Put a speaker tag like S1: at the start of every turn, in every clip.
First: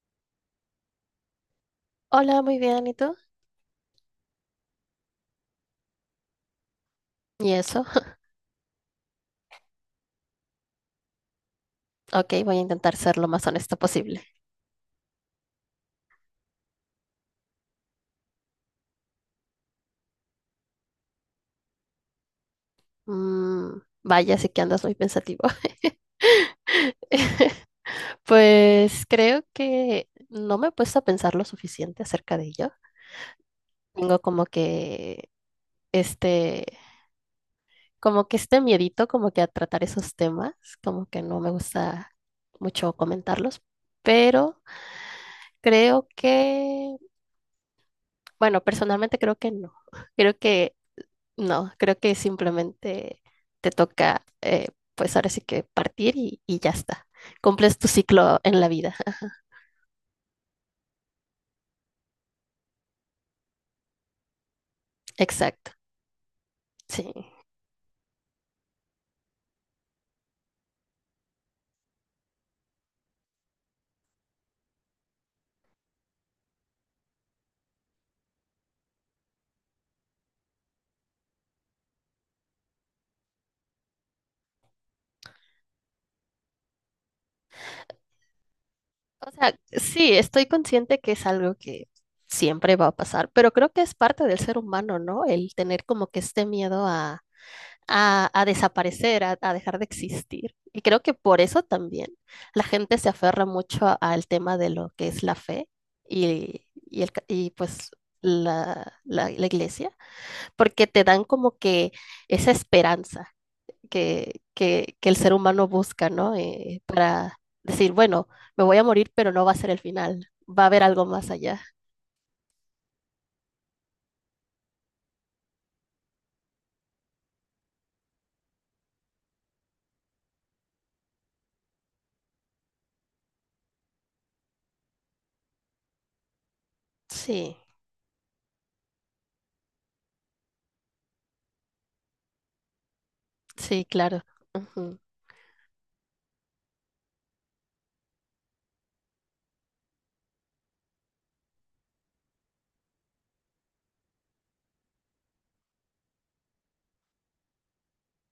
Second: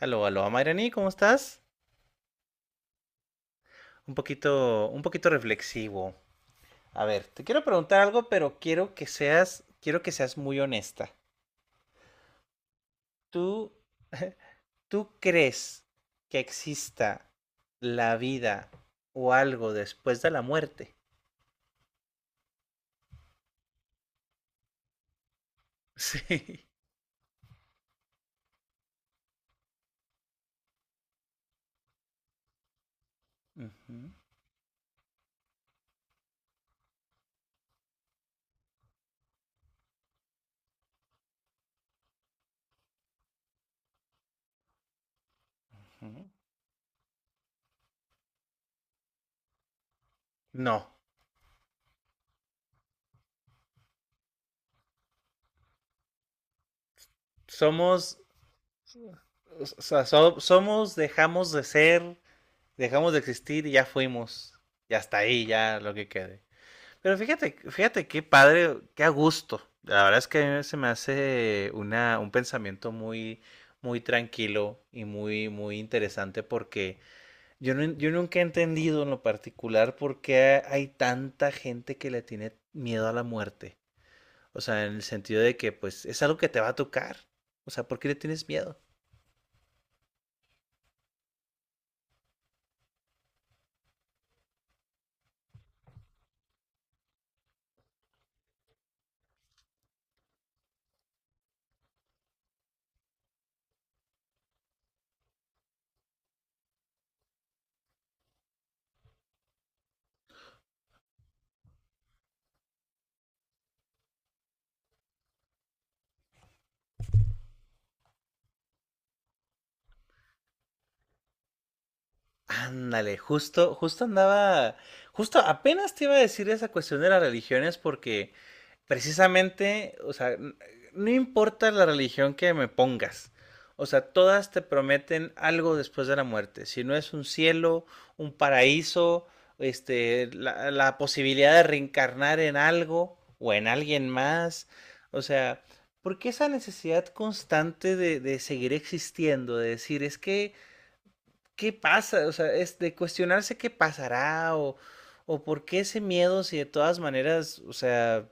S1: Aló, aló, Mayrani, ¿cómo estás?
S2: Hola, muy bien, ¿y tú?
S1: Un poquito reflexivo. A ver, te
S2: ¿Y
S1: quiero
S2: eso?
S1: preguntar algo, pero quiero que seas muy honesta.
S2: Ok, voy a intentar ser lo más
S1: ¿Tú,
S2: honesta posible.
S1: tú crees que exista la vida o algo después de la muerte?
S2: Mm, Vaya, sí que andas muy pensativo.
S1: Sí.
S2: Pues creo que no me he puesto a pensar lo suficiente acerca de ello.
S1: Ujú,
S2: Tengo como que este, como que este miedito, como que a tratar esos temas, como que no me gusta mucho comentarlos, pero creo
S1: ujú.
S2: que, bueno, personalmente creo que no. Creo que
S1: No,
S2: no, creo que simplemente te toca, pues ahora sí que partir y ya está. Cumples tu
S1: somos,
S2: ciclo en la vida.
S1: o sea, somos, dejamos de ser, dejamos de existir y ya fuimos. Y hasta ahí,
S2: Exacto,
S1: ya lo que quede.
S2: sí.
S1: Pero fíjate qué padre, qué a gusto. La verdad es que a mí se me hace una, un pensamiento muy, muy tranquilo y muy, muy interesante porque yo, yo nunca he entendido en lo particular por qué hay tanta gente que le tiene miedo a la muerte. O sea, en el sentido de que pues es algo que te va a tocar. O sea, ¿por qué le tienes miedo?
S2: O sea, sí, estoy consciente que es algo que siempre va a pasar, pero creo que es parte del ser humano, ¿no? El tener como que este miedo a desaparecer, a dejar de existir. Y creo que por eso también la gente se aferra mucho al tema de lo que es la fe y pues la iglesia porque te dan como que esa esperanza que el ser humano busca, ¿no? Para decir, bueno, me voy a morir, pero no va a ser el final, va a haber algo más allá.
S1: Ándale, justo andaba, justo apenas te iba a decir esa cuestión de las religiones porque precisamente, o sea, no importa la religión que me pongas, o sea, todas te prometen algo después de la muerte, si no es un
S2: Sí,
S1: cielo, un paraíso, este, la posibilidad de reencarnar en algo o en
S2: sí,
S1: alguien
S2: claro.
S1: más,
S2: Ujú,
S1: o sea, ¿por qué esa necesidad constante de seguir existiendo, de decir, es que qué pasa, o sea, es de cuestionarse qué pasará o por qué ese miedo si de todas maneras, o sea,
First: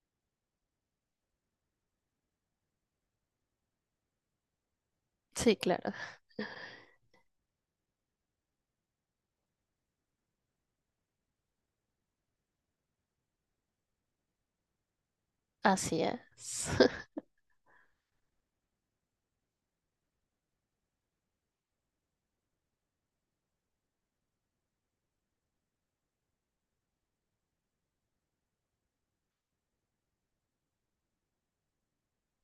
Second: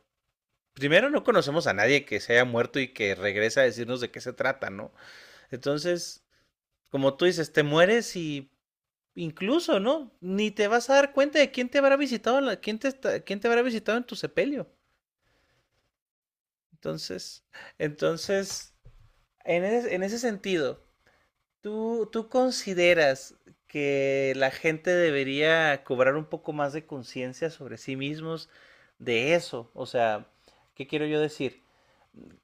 S1: primero no conocemos a nadie que se haya muerto y que regrese a decirnos de qué se trata, ¿no?
S2: sí, claro.
S1: Entonces, como tú dices, te mueres y incluso, ¿no? Ni te vas a dar cuenta de quién te habrá visitado, la, quién, te está, quién te habrá visitado en tu sepelio.
S2: Así es.
S1: Entonces, entonces, en ese sentido, ¿Tú consideras que la gente debería cobrar un poco más de conciencia sobre sí mismos de eso? O sea, ¿qué quiero yo decir?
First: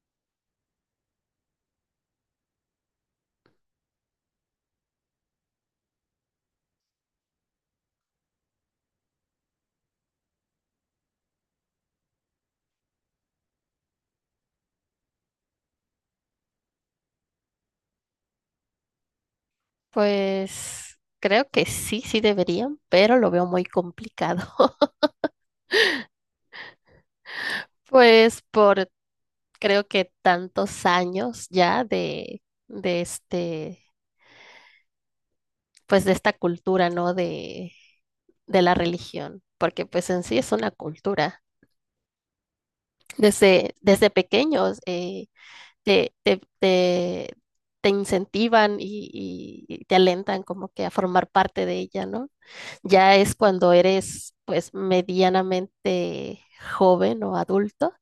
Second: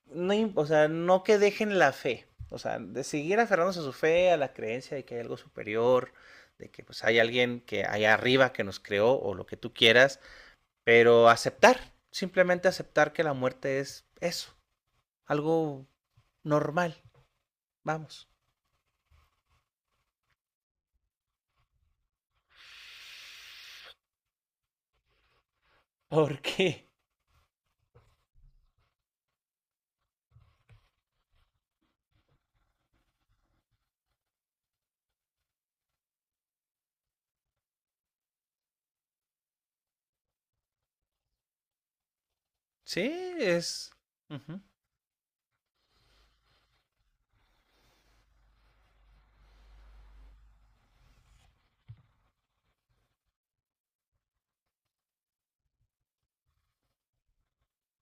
S1: No, o sea, no que dejen la fe, o sea, de seguir aferrándose a su fe, a la creencia de que hay algo superior, de que pues hay alguien que allá arriba que nos creó o lo que tú quieras, pero aceptar, simplemente aceptar que la muerte es eso, algo normal, vamos.
S2: Pues creo que sí, sí deberían, pero lo veo muy complicado.
S1: ¿Por qué?
S2: Pues por creo que tantos años ya de este, pues de esta cultura, ¿no? De la religión, porque pues en sí es una cultura.
S1: Sí, es.
S2: Desde
S1: Ujú,
S2: pequeños te, te, te, te incentivan y y te alentan como que a formar parte de ella, ¿no? Ya es cuando eres pues medianamente joven o adulto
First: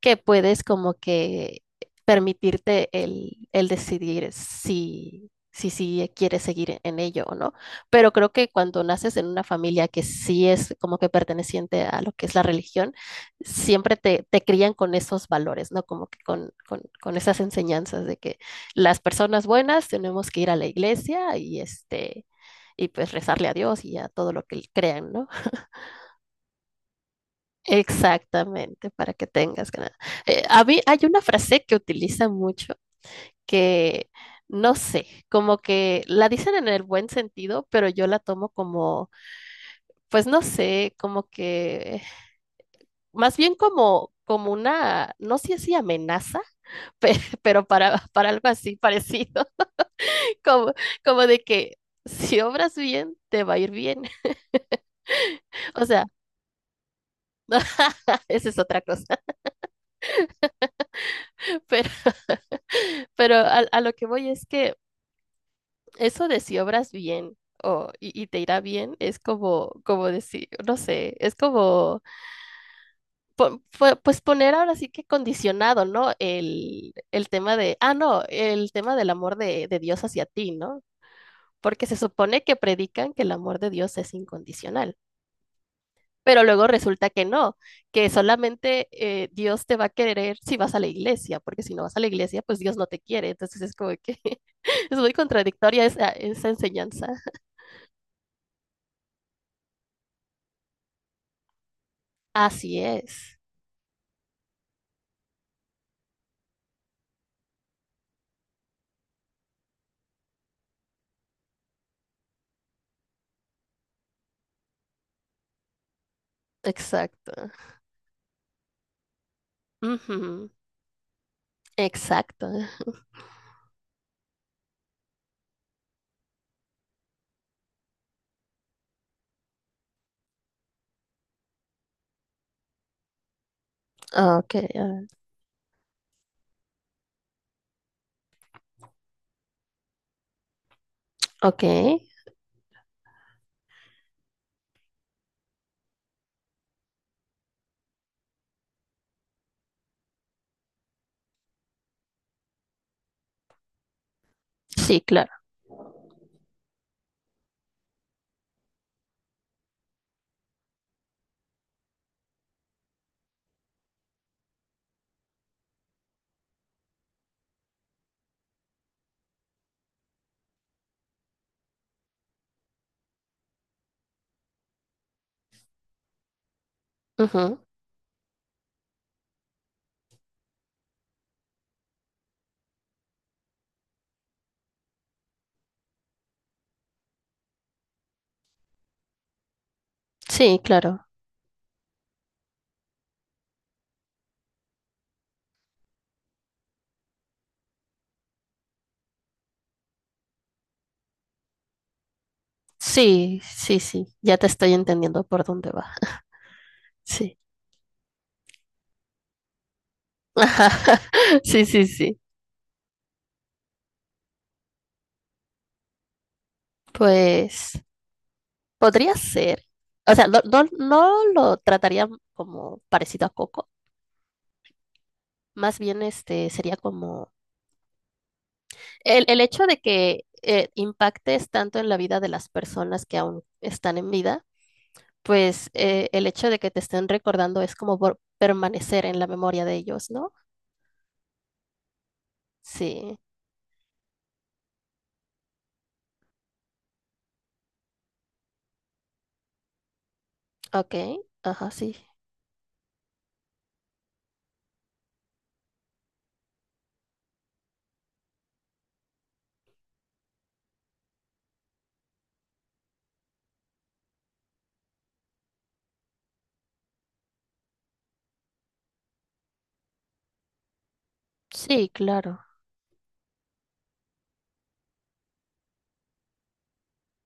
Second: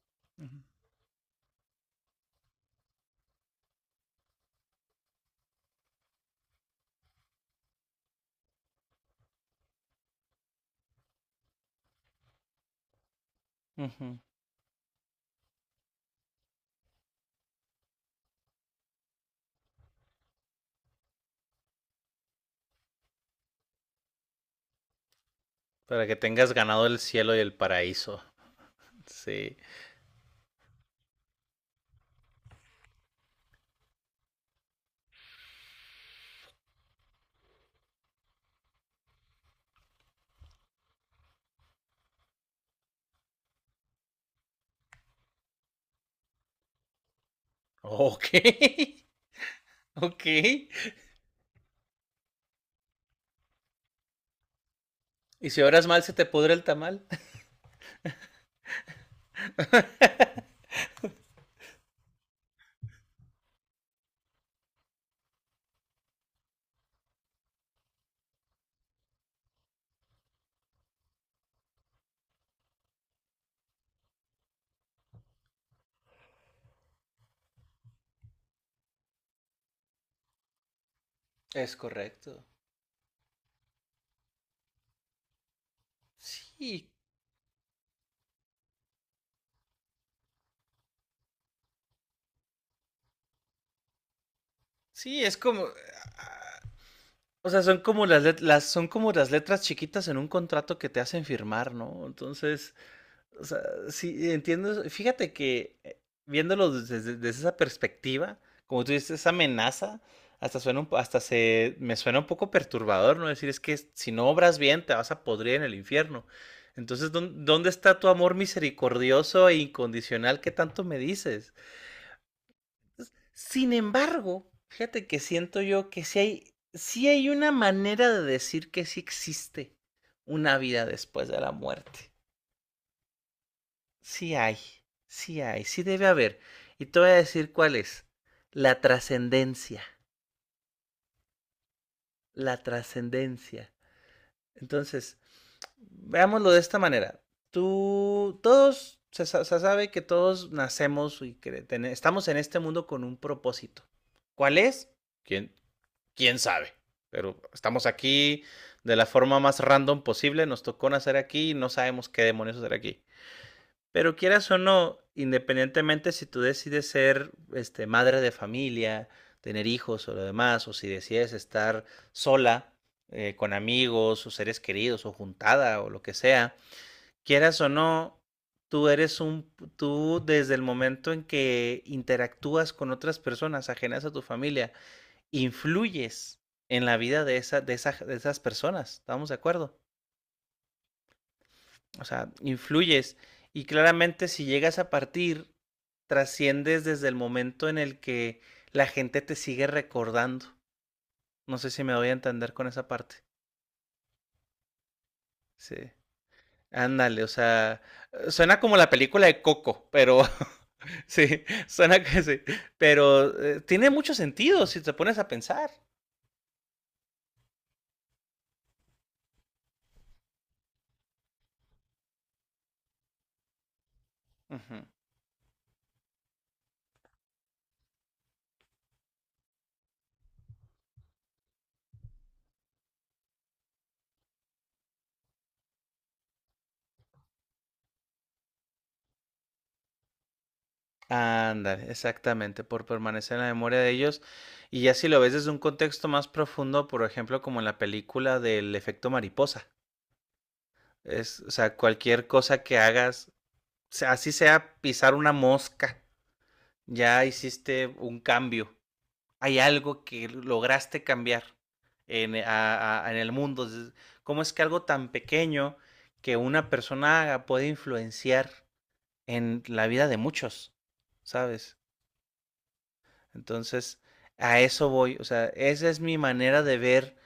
S2: que
S1: ujú,
S2: puedes como que permitirte el decidir si quieres seguir en ello o no. Pero creo que cuando naces en una familia que sí es como que perteneciente a lo que es la religión, siempre
S1: ujú.
S2: te crían con esos valores, ¿no? Como que con esas enseñanzas de que las personas buenas tenemos que ir a la iglesia y este... Y pues rezarle a Dios y a todo lo que crean, ¿no?
S1: Para que tengas ganado el cielo y el paraíso.
S2: Exactamente, para que
S1: Sí.
S2: tengas ganas. A mí hay una frase que utiliza mucho que no sé, como que la dicen en el buen sentido, pero yo la tomo como, pues no sé, como que más bien como una, no sé si amenaza, pe- pero para
S1: Ok.
S2: algo así parecido,
S1: Ok. Y
S2: como de que si obras bien te va a ir bien.
S1: si
S2: O
S1: oras mal,
S2: sea,
S1: se te pudre el tamal.
S2: esa es otra cosa, pero pero a lo que voy es que eso de si obras bien y te irá bien es como, como decir, no sé, es como, pues poner ahora sí que condicionado, ¿no? El tema de, ah, no, el tema del amor de Dios hacia ti, ¿no?
S1: Es
S2: Porque se supone
S1: correcto.
S2: que predican que el amor de Dios es incondicional, pero luego
S1: Sí.
S2: resulta que no, que solamente Dios te va a querer si vas a la iglesia, porque si no vas a la iglesia, pues Dios no te quiere. Entonces es como que es muy
S1: Sí, es como.
S2: contradictoria esa
S1: Ah,
S2: enseñanza.
S1: o sea, son como las, son como las letras chiquitas en un contrato que te hacen firmar, ¿no? Entonces,
S2: Así es.
S1: o sea, sí, entiendo eso. Fíjate que viéndolo desde, desde esa perspectiva, como tú dices, esa amenaza, hasta suena un hasta se me suena un poco perturbador, ¿no? Decir, es que si no obras bien, te vas a podrir en el infierno. Entonces,
S2: Exacto.
S1: ¿dónde está tu amor misericordioso e incondicional
S2: Ujú,
S1: que tanto me dices?
S2: exacto.
S1: Sin embargo, fíjate que siento yo que sí hay una manera de decir que sí existe una vida después de la muerte. Sí
S2: Ok,
S1: hay,
S2: ah,
S1: sí hay, sí debe haber. Y te voy a decir cuál es. La trascendencia,
S2: ok.
S1: la trascendencia. Entonces, veámoslo de esta manera. Tú, todos, se sabe que todos nacemos y que estamos en este mundo con un propósito. ¿Cuál es?
S2: Sí, claro.
S1: ¿Quién, quién sabe? Pero estamos aquí de la forma más random posible, nos tocó nacer aquí y no sabemos qué demonios hacer aquí. Pero quieras o no, independientemente si tú decides ser, este, madre de familia, tener hijos o lo demás, o si decides estar sola, con amigos o seres queridos o juntada o lo que sea, quieras
S2: Ujú,
S1: o no, tú desde el momento en que interactúas con otras personas ajenas a tu familia, influyes en la vida de esa, de esa, de esas personas, ¿estamos de acuerdo?
S2: sí, claro.
S1: O sea, influyes. Y claramente si llegas a partir, trasciendes desde el momento en el que la gente te sigue recordando. No sé si me voy a entender con esa parte.
S2: Sí, sí, sí. Ya te estoy entendiendo por dónde
S1: Sí.
S2: va.
S1: Ándale, o
S2: Sí.
S1: sea, suena como la película de Coco, pero
S2: Ajá.
S1: sí,
S2: Sí, sí,
S1: suena
S2: sí.
S1: que sí. Pero tiene mucho sentido si te pones a pensar.
S2: Pues podría ser. O sea, no, no, no lo trataría como parecido a Coco.
S1: Ujú.
S2: Más bien este sería como el hecho de que impactes tanto en la vida de las personas que aún están en vida, pues el hecho de que te estén recordando es como por permanecer en la memoria de ellos, ¿no?
S1: Ándale, exactamente, por
S2: Sí,
S1: permanecer en la memoria de ellos. Y ya si lo ves desde un contexto más profundo, por ejemplo, como en la película del efecto mariposa.
S2: ok,
S1: Es, o
S2: ajá,
S1: sea,
S2: sí,
S1: cualquier cosa que hagas, así sea pisar una mosca, ya hiciste un cambio. Hay algo que lograste cambiar en, en el mundo. ¿Cómo es que algo tan pequeño que una persona haga puede influenciar en la vida de muchos? ¿Sabes?
S2: sí, claro.
S1: Entonces, a eso voy. O sea, esa es mi manera de ver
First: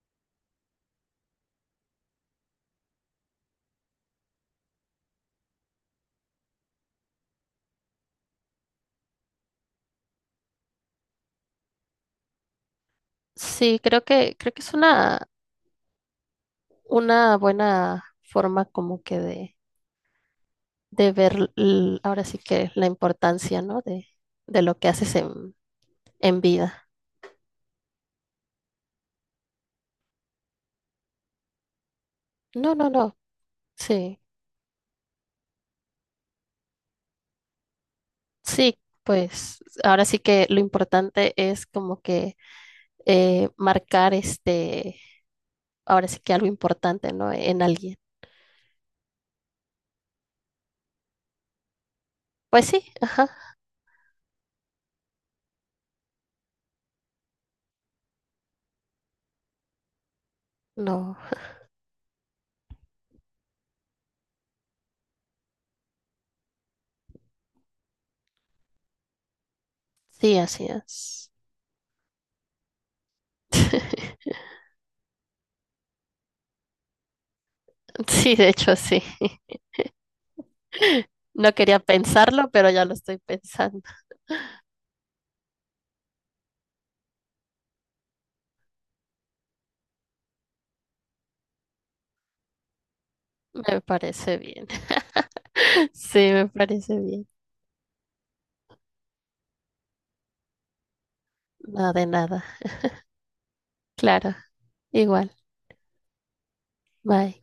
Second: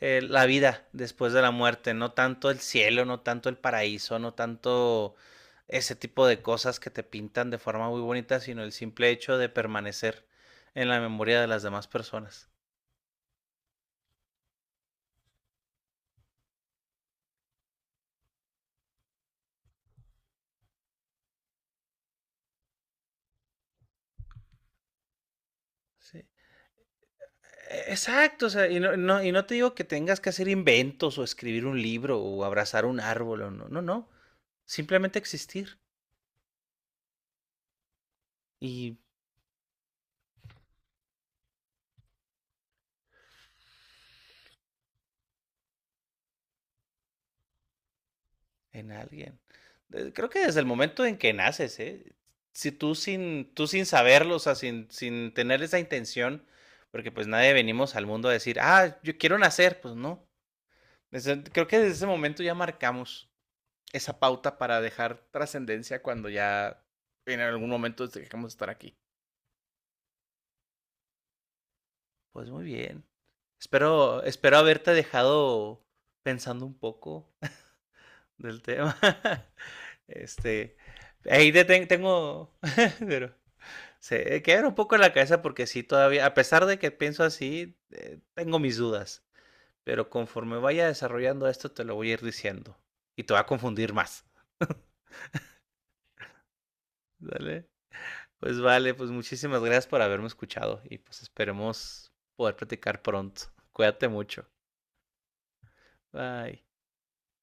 S1: la vida después de la muerte. No tanto el cielo, no tanto el paraíso, no tanto ese tipo de cosas que te pintan de forma muy bonita, sino el simple hecho de permanecer en la memoria de las demás personas.
S2: Sí, creo que es una buena forma como que de ver ahora sí que la importancia, ¿no? De lo que haces
S1: ¿Sí?
S2: en vida.
S1: Exacto, o sea, y no, y no te digo que tengas que hacer inventos o escribir un libro o
S2: No,
S1: abrazar
S2: no,
S1: un
S2: no,
S1: árbol, o no, no, no,
S2: sí.
S1: simplemente existir
S2: Sí,
S1: y
S2: pues ahora sí que lo importante es como que marcar este, ahora sí que algo importante, ¿no? En alguien.
S1: en alguien. Creo que desde el momento en que naces, ¿eh?
S2: Pues
S1: Si
S2: sí, ajá,
S1: tú sin saberlo, o sea, sin, sin tener esa intención, porque pues nadie venimos al mundo a decir, ah, yo quiero nacer, pues no.
S2: no,
S1: Creo que desde ese momento ya marcamos esa pauta para dejar trascendencia cuando ya en algún momento dejemos de estar aquí.
S2: sí, así es.
S1: Pues muy bien. Espero haberte dejado pensando un poco
S2: Sí, de
S1: del
S2: hecho
S1: tema.
S2: sí.
S1: Este, ahí
S2: No
S1: te
S2: quería pensarlo,
S1: tengo,
S2: pero ya lo estoy
S1: pero
S2: pensando.
S1: se queda un poco en la cabeza porque sí, todavía, a pesar de que pienso así, tengo mis dudas. Pero conforme vaya desarrollando esto, te lo voy a ir diciendo. Y te va a
S2: Me
S1: confundir más.
S2: parece bien. Sí, me parece bien.
S1: ¿Vale? Pues vale, pues muchísimas gracias por haberme escuchado. Y pues
S2: No, de
S1: esperemos
S2: nada.
S1: poder platicar pronto. Cuídate
S2: Claro,
S1: mucho.
S2: igual.
S1: Bye.
S2: Bye.